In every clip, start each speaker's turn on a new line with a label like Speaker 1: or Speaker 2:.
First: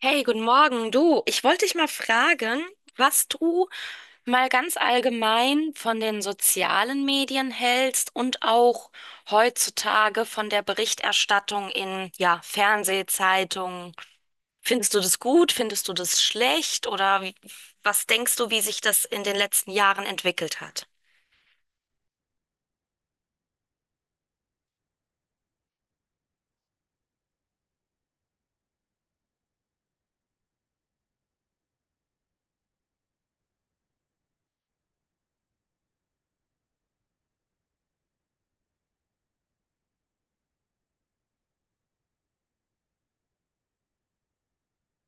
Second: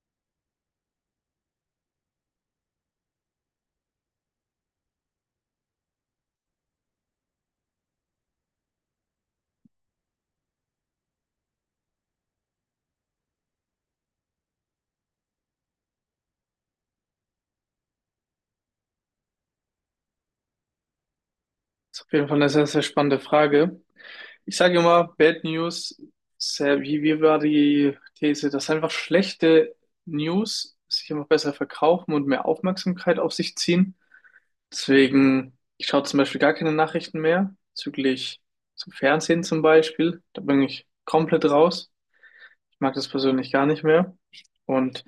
Speaker 1: Hey, guten Morgen. Du, ich wollte dich mal fragen, was du mal ganz allgemein von den sozialen Medien hältst und auch heutzutage von der Berichterstattung in, ja, Fernsehzeitungen. Findest du das gut? Findest du das schlecht? Oder wie, was denkst du, wie sich das in den letzten Jahren entwickelt hat?
Speaker 2: Ist auf jeden Fall eine sehr, sehr spannende Frage. Ich sage immer, Bad News, sehr, wie war die These, dass einfach schlechte News sich immer besser verkaufen und mehr Aufmerksamkeit auf sich ziehen. Deswegen, ich schaue zum Beispiel gar keine Nachrichten mehr, bezüglich zum Fernsehen zum Beispiel. Da bin ich komplett raus. Ich mag das persönlich gar nicht mehr. Und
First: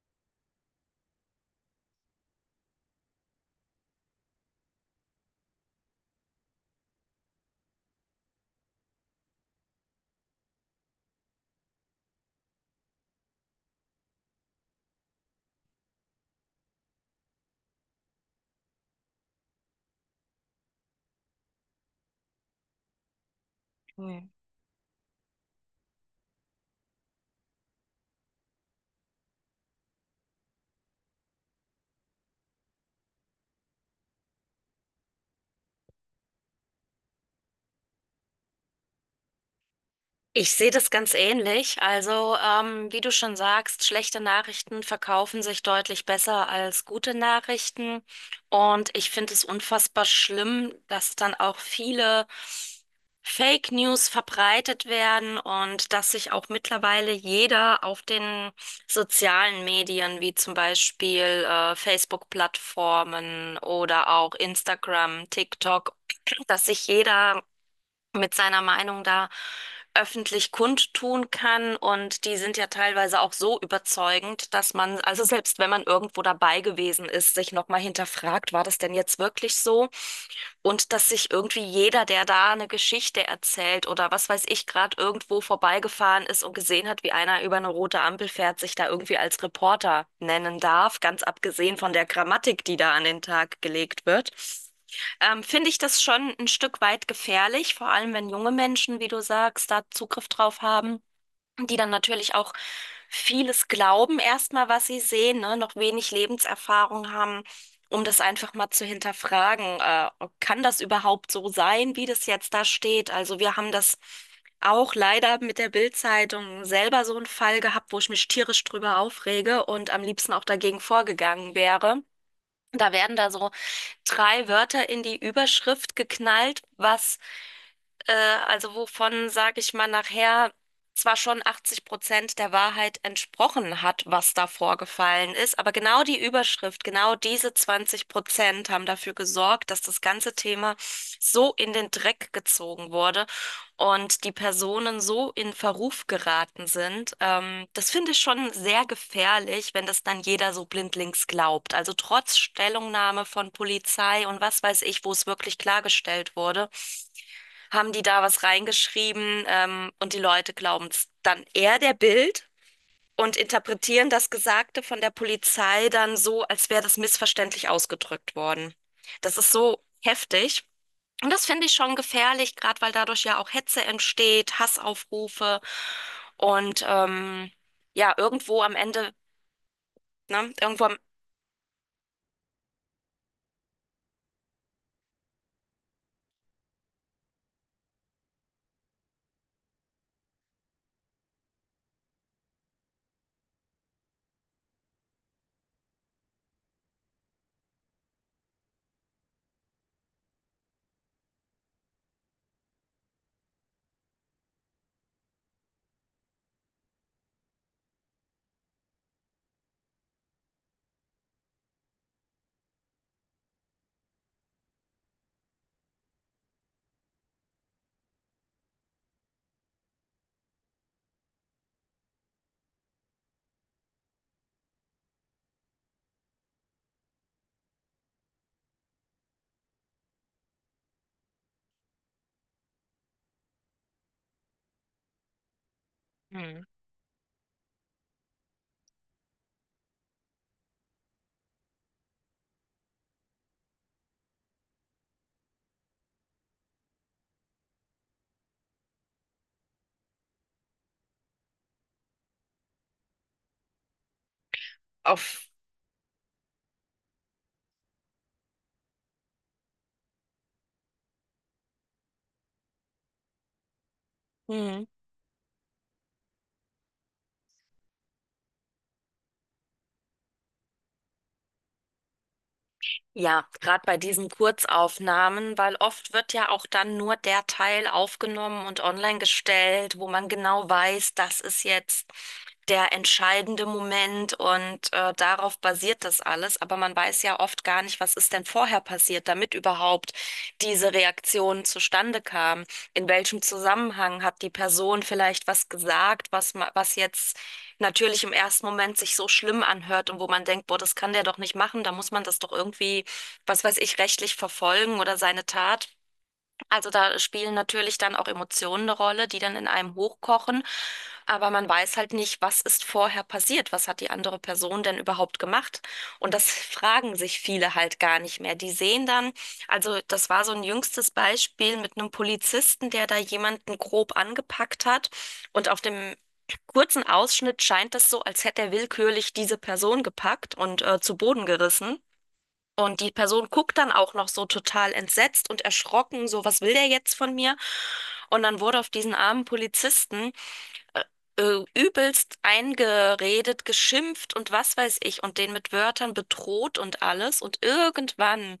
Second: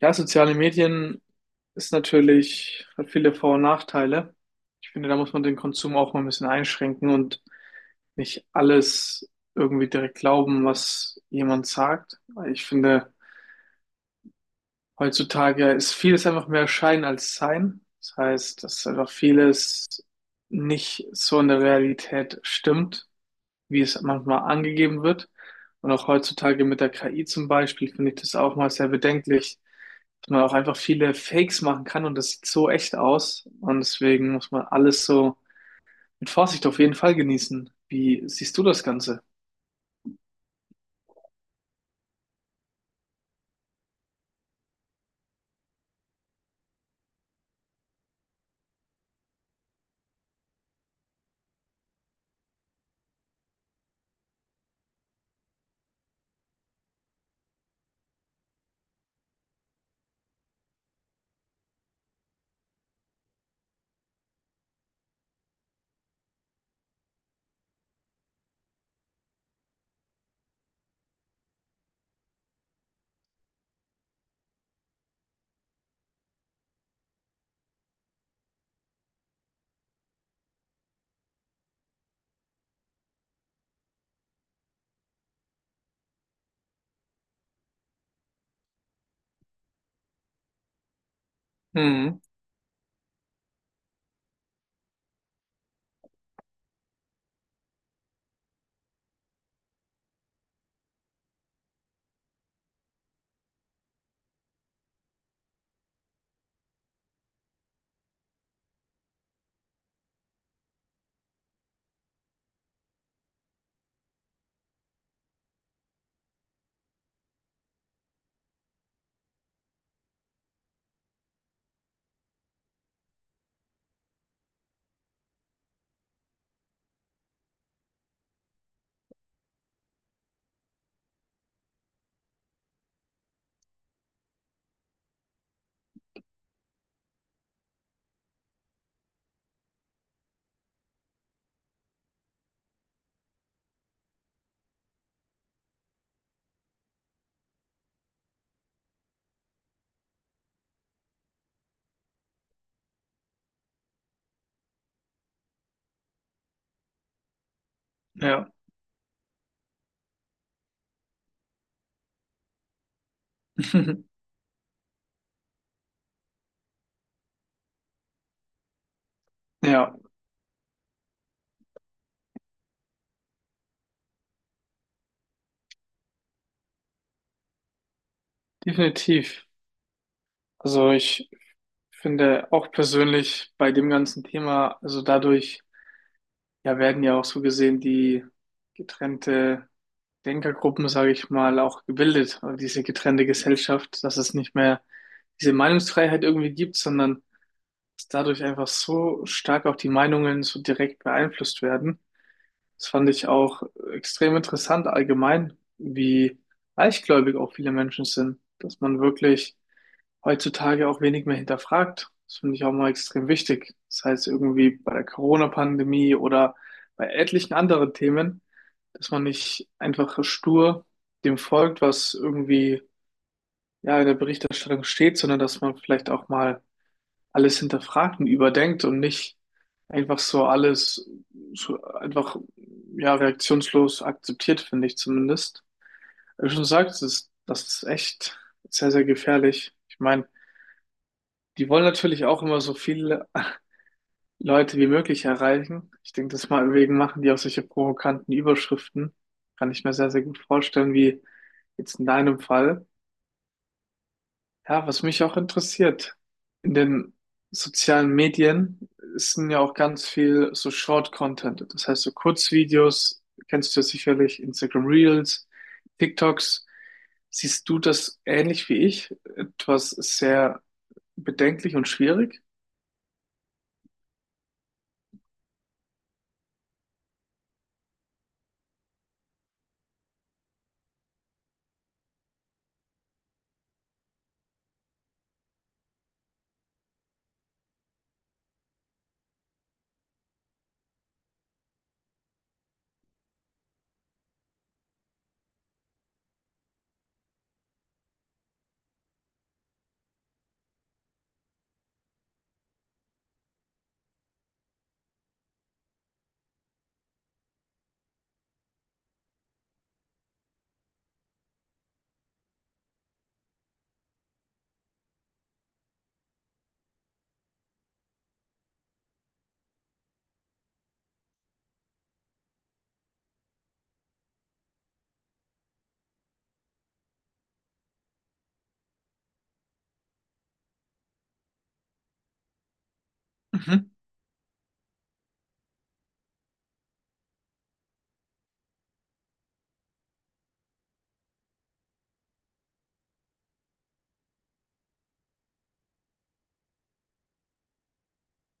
Speaker 2: ja, soziale Medien ist natürlich, hat viele Vor- und Nachteile. Ich finde, da muss man den Konsum auch mal ein bisschen einschränken und nicht alles irgendwie direkt glauben, was jemand sagt. Weil ich finde, heutzutage ist vieles einfach mehr Schein als Sein. Das heißt, dass einfach vieles nicht so in der Realität stimmt, wie es manchmal angegeben wird. Und auch heutzutage mit der KI zum Beispiel finde ich das auch mal sehr bedenklich, dass man auch einfach viele Fakes machen kann und das sieht so echt aus. Und deswegen muss man alles so mit Vorsicht auf jeden Fall genießen. Wie siehst du das Ganze?
Speaker 1: Ich sehe das ganz ähnlich. Also, wie du schon sagst, schlechte Nachrichten verkaufen sich deutlich besser als gute Nachrichten. Und ich finde es unfassbar schlimm, dass dann auch viele Fake News verbreitet werden und dass sich auch mittlerweile jeder auf den sozialen Medien, wie zum Beispiel Facebook-Plattformen oder auch Instagram, TikTok, dass sich jeder mit seiner Meinung da öffentlich kundtun kann. Und die sind ja teilweise auch so überzeugend, dass man, also selbst wenn man irgendwo dabei gewesen ist, sich nochmal hinterfragt, war das denn jetzt wirklich so? Und dass sich irgendwie jeder, der da eine Geschichte erzählt oder was weiß ich, gerade irgendwo vorbeigefahren ist und gesehen hat, wie einer über eine rote Ampel fährt, sich da irgendwie als Reporter nennen darf, ganz abgesehen von der
Speaker 2: Mhm.
Speaker 1: Grammatik, die da an den Tag gelegt wird. Finde ich das schon ein Stück weit gefährlich, vor allem wenn junge Menschen, wie du sagst, da Zugriff drauf haben, die dann natürlich auch vieles glauben, erstmal, was sie sehen, ne? Noch wenig Lebenserfahrung haben, um das einfach mal zu hinterfragen. Kann das überhaupt so sein, wie das jetzt da steht? Also wir haben das auch leider mit der Bild-Zeitung selber so einen Fall gehabt, wo ich mich tierisch drüber aufrege und am liebsten auch dagegen vorgegangen wäre. Da werden da so drei Wörter in die Überschrift geknallt, was äh, also wovon, sage ich mal, nachher zwar schon 80% der Wahrheit entsprochen hat, was da vorgefallen ist, aber genau die Überschrift, genau diese 20% haben dafür gesorgt, dass das ganze Thema so in den Dreck gezogen wurde und die Personen so in Verruf geraten sind. Das finde ich schon sehr gefährlich, wenn das dann jeder so blindlings glaubt. Also trotz Stellungnahme von Polizei und was weiß ich, wo es wirklich klargestellt wurde, haben die da was
Speaker 2: Ja.
Speaker 1: reingeschrieben, und die Leute glauben es dann eher der Bild und interpretieren das Gesagte von der Polizei dann so, als wäre das missverständlich ausgedrückt worden. Das ist so
Speaker 2: Ja,
Speaker 1: heftig. Und das finde ich schon gefährlich, gerade weil dadurch ja auch Hetze entsteht, Hassaufrufe und ja, irgendwo am Ende,
Speaker 2: definitiv.
Speaker 1: ne, irgendwo
Speaker 2: Also
Speaker 1: am,
Speaker 2: ich finde auch persönlich bei dem ganzen Thema, also dadurch ja werden ja auch so gesehen die getrennte Denkergruppen, sage ich mal, auch gebildet, also diese getrennte Gesellschaft, dass es nicht mehr diese Meinungsfreiheit irgendwie gibt, sondern dass dadurch einfach so stark auch die Meinungen so direkt beeinflusst werden. Das fand ich auch extrem interessant allgemein, wie leichtgläubig auch viele Menschen sind, dass man wirklich heutzutage auch wenig mehr hinterfragt. Das finde ich auch mal extrem wichtig. Das heißt irgendwie bei der Corona-Pandemie oder bei etlichen anderen Themen, dass man nicht einfach stur dem folgt, was irgendwie ja in der Berichterstattung steht, sondern dass man vielleicht auch mal alles hinterfragt und überdenkt und nicht einfach so alles so einfach ja reaktionslos akzeptiert, finde ich zumindest. Wie du
Speaker 1: Hm.
Speaker 2: schon sagst, das ist echt sehr, sehr gefährlich. Ich meine, die wollen natürlich auch immer so viele Leute wie möglich erreichen. Ich denke, das mal wegen machen die auch solche provokanten Überschriften. Kann ich mir sehr, sehr gut vorstellen, wie jetzt in deinem Fall. Ja, was mich auch
Speaker 1: auf
Speaker 2: interessiert, in den sozialen Medien sind ja auch ganz viel so Short-Content. Das heißt, so Kurzvideos, kennst du ja sicherlich,
Speaker 1: Hm.
Speaker 2: Instagram Reels, TikToks. Siehst du das ähnlich wie ich? Etwas sehr bedenklich und schwierig?
Speaker 1: Ja, gerade bei diesen Kurzaufnahmen, weil oft wird ja auch dann nur der Teil aufgenommen und online gestellt, wo man genau weiß, das ist jetzt der entscheidende Moment und darauf basiert das alles. Aber man weiß ja oft gar nicht, was ist denn vorher passiert, damit überhaupt diese Reaktion zustande kam. In welchem Zusammenhang hat die Person vielleicht was gesagt, was jetzt natürlich im ersten Moment sich so schlimm anhört und wo man denkt, boah, das kann der doch nicht machen, da muss man das doch irgendwie, was weiß ich, rechtlich verfolgen oder seine Tat. Also da spielen natürlich dann auch Emotionen eine Rolle, die dann in einem hochkochen. Aber man weiß halt nicht, was ist vorher passiert? Was hat die andere Person denn überhaupt gemacht? Und das fragen sich viele halt gar nicht mehr. Die sehen dann, also das war so ein jüngstes Beispiel mit einem Polizisten, der da jemanden grob angepackt hat. Und auf dem kurzen Ausschnitt scheint es so, als hätte er willkürlich diese Person gepackt und zu Boden gerissen. Und die Person guckt dann
Speaker 2: Mhm.
Speaker 1: auch noch so total entsetzt und erschrocken, so, was will der jetzt von mir? Und dann wurde auf diesen armen Polizisten übelst eingeredet, geschimpft und was weiß ich und den mit Wörtern bedroht und alles. Und irgendwann,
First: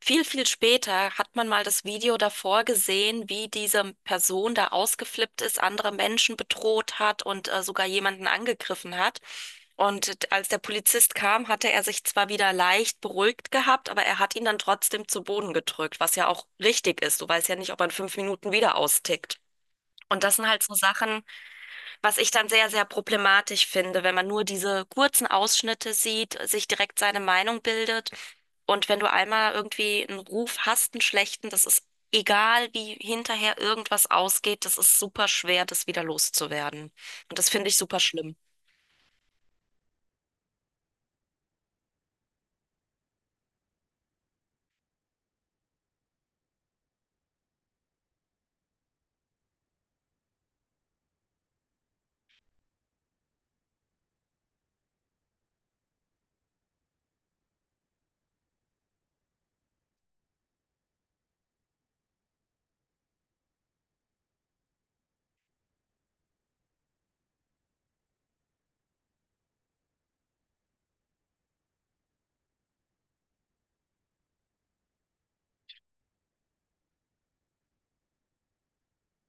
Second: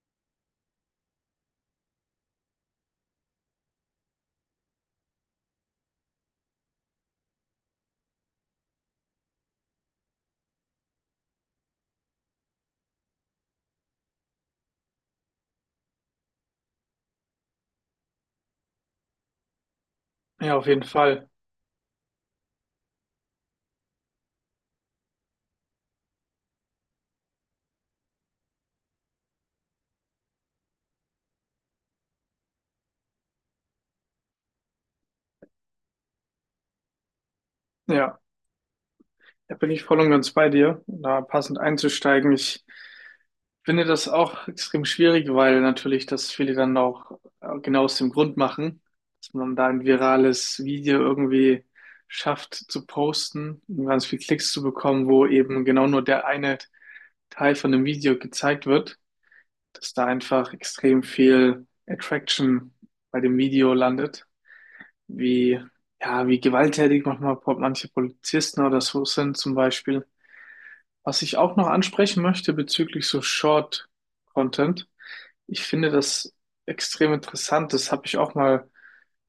Speaker 1: viel, viel später, hat man mal das Video davor gesehen, wie diese Person da ausgeflippt ist, andere Menschen bedroht hat und sogar jemanden angegriffen hat. Und als der Polizist kam, hatte er sich zwar wieder leicht beruhigt gehabt, aber er hat ihn dann trotzdem zu Boden gedrückt, was ja auch richtig ist. Du weißt ja nicht, ob er in 5 Minuten wieder austickt. Und das sind
Speaker 2: Ja,
Speaker 1: halt
Speaker 2: auf
Speaker 1: so
Speaker 2: jeden
Speaker 1: Sachen,
Speaker 2: Fall.
Speaker 1: was ich dann sehr, sehr problematisch finde, wenn man nur diese kurzen Ausschnitte sieht, sich direkt seine Meinung bildet. Und wenn du einmal irgendwie einen Ruf hast, einen schlechten, das ist egal, wie hinterher irgendwas ausgeht, das ist super schwer, das wieder loszuwerden. Und das finde ich super
Speaker 2: Ja,
Speaker 1: schlimm.
Speaker 2: da bin ich voll und ganz bei dir, um da passend einzusteigen. Ich finde das auch extrem schwierig, weil natürlich das viele dann auch genau aus dem Grund machen, dass man da ein virales Video irgendwie schafft zu posten und ganz viel Klicks zu bekommen, wo eben genau nur der eine Teil von dem Video gezeigt wird, dass da einfach extrem viel Attraction bei dem Video landet, wie ja, wie gewalttätig manchmal manche Polizisten oder so sind zum Beispiel. Was ich auch noch ansprechen möchte bezüglich so Short Content, ich finde das extrem interessant. Das habe ich auch mal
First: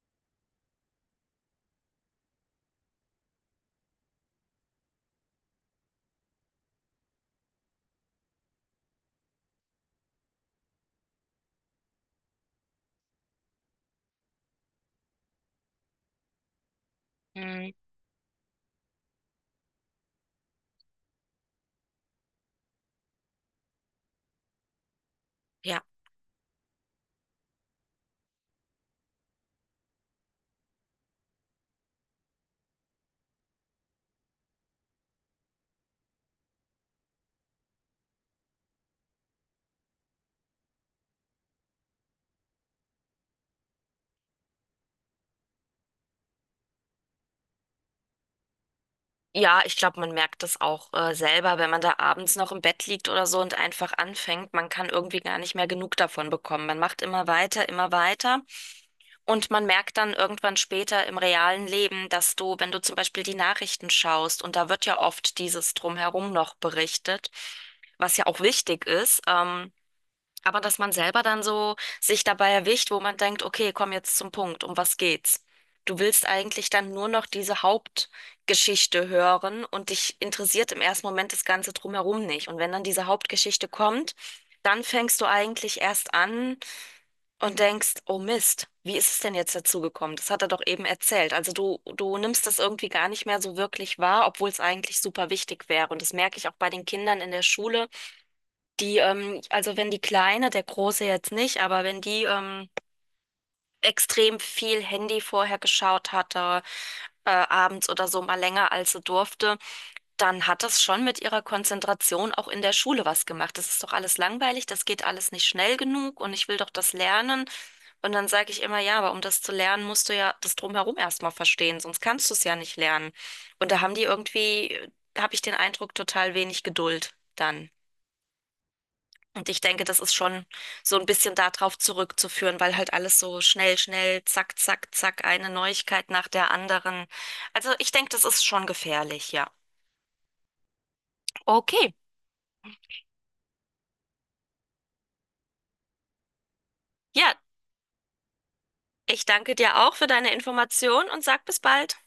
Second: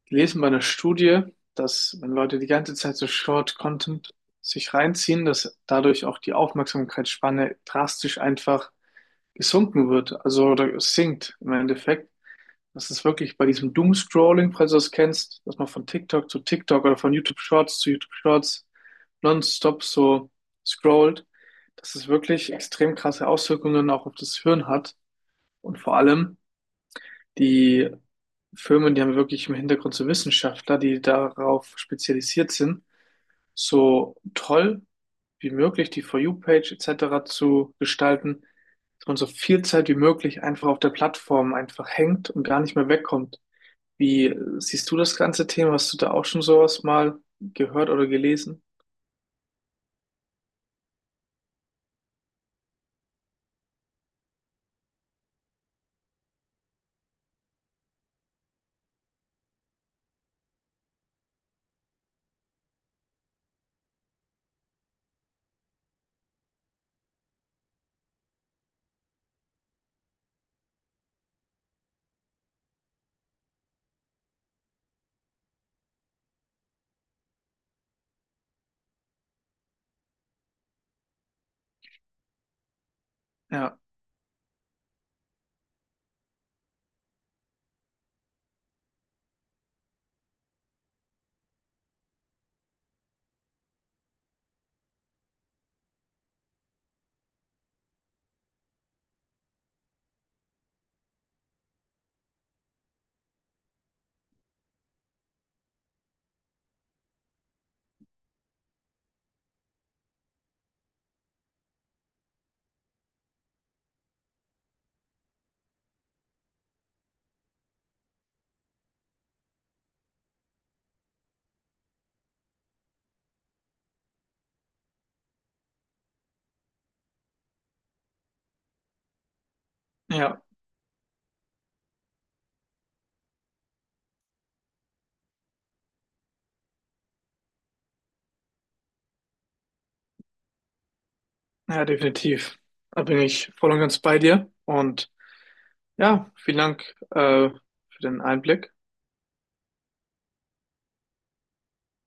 Speaker 2: gelesen bei einer Studie, dass wenn Leute die ganze Zeit so Short Content sich reinziehen, dass dadurch auch die Aufmerksamkeitsspanne drastisch einfach gesunken wird, also oder sinkt im Endeffekt. Das ist wirklich bei diesem Doomscrolling, falls du das kennst, dass man von TikTok zu TikTok oder von YouTube
Speaker 1: Mhm.
Speaker 2: Shorts zu YouTube Shorts nonstop so scrollt, dass es wirklich extrem krasse Auswirkungen auch auf das Hirn hat. Und
Speaker 1: Ja.
Speaker 2: vor allem die Firmen, die haben wirklich im Hintergrund so Wissenschaftler, die darauf spezialisiert sind, so toll wie möglich die For You-Page etc. zu gestalten, dass man so viel Zeit wie möglich einfach auf der Plattform einfach hängt und gar nicht mehr wegkommt. Wie siehst du das ganze Thema? Hast du da auch schon sowas mal gehört oder gelesen?
Speaker 1: Ja, ich glaube, man merkt das auch selber, wenn man da abends noch im Bett liegt oder so und einfach anfängt. Man kann irgendwie gar nicht mehr genug davon bekommen. Man macht immer weiter, immer weiter. Und man merkt dann irgendwann später im realen Leben, dass du, wenn du zum Beispiel die Nachrichten schaust, und da wird ja oft dieses Drumherum noch berichtet, was ja auch wichtig ist, aber dass man selber dann so sich dabei erwischt, wo man denkt, okay, komm jetzt zum Punkt, um was geht's? Du willst eigentlich dann nur noch diese Hauptgeschichte hören und dich interessiert im ersten Moment das Ganze drumherum nicht. Und wenn dann diese Hauptgeschichte
Speaker 2: Ja,
Speaker 1: kommt, dann fängst du eigentlich erst an, und denkst, oh Mist, wie ist es denn jetzt dazu gekommen? Das hat er doch eben erzählt. Also du nimmst das irgendwie gar nicht mehr so wirklich wahr, obwohl es eigentlich super wichtig wäre. Und das merke ich auch bei den Kindern in der Schule, die, also wenn die Kleine, der Große jetzt nicht, aber wenn die, extrem viel Handy vorher geschaut hatte, abends oder so mal länger als sie durfte, dann hat das schon mit ihrer Konzentration auch in der Schule was gemacht. Das ist doch alles langweilig, das geht alles nicht schnell genug und ich will doch das lernen. Und dann sage ich immer, ja, aber um das zu lernen, musst du ja das Drumherum erstmal verstehen, sonst kannst du es ja nicht lernen. Und da haben die irgendwie, habe ich den Eindruck, total wenig Geduld dann. Und ich denke, das ist
Speaker 2: ja,
Speaker 1: schon so ein bisschen darauf zurückzuführen, weil halt alles so schnell, schnell, zack, zack, zack, eine Neuigkeit nach der anderen. Also ich denke, das ist schon gefährlich, ja.
Speaker 2: ja,
Speaker 1: Okay,
Speaker 2: definitiv. Da bin ich voll und ganz bei dir. Und ja, vielen Dank
Speaker 1: ja,
Speaker 2: für den Einblick.
Speaker 1: ich danke dir auch für deine Information und sag bis bald.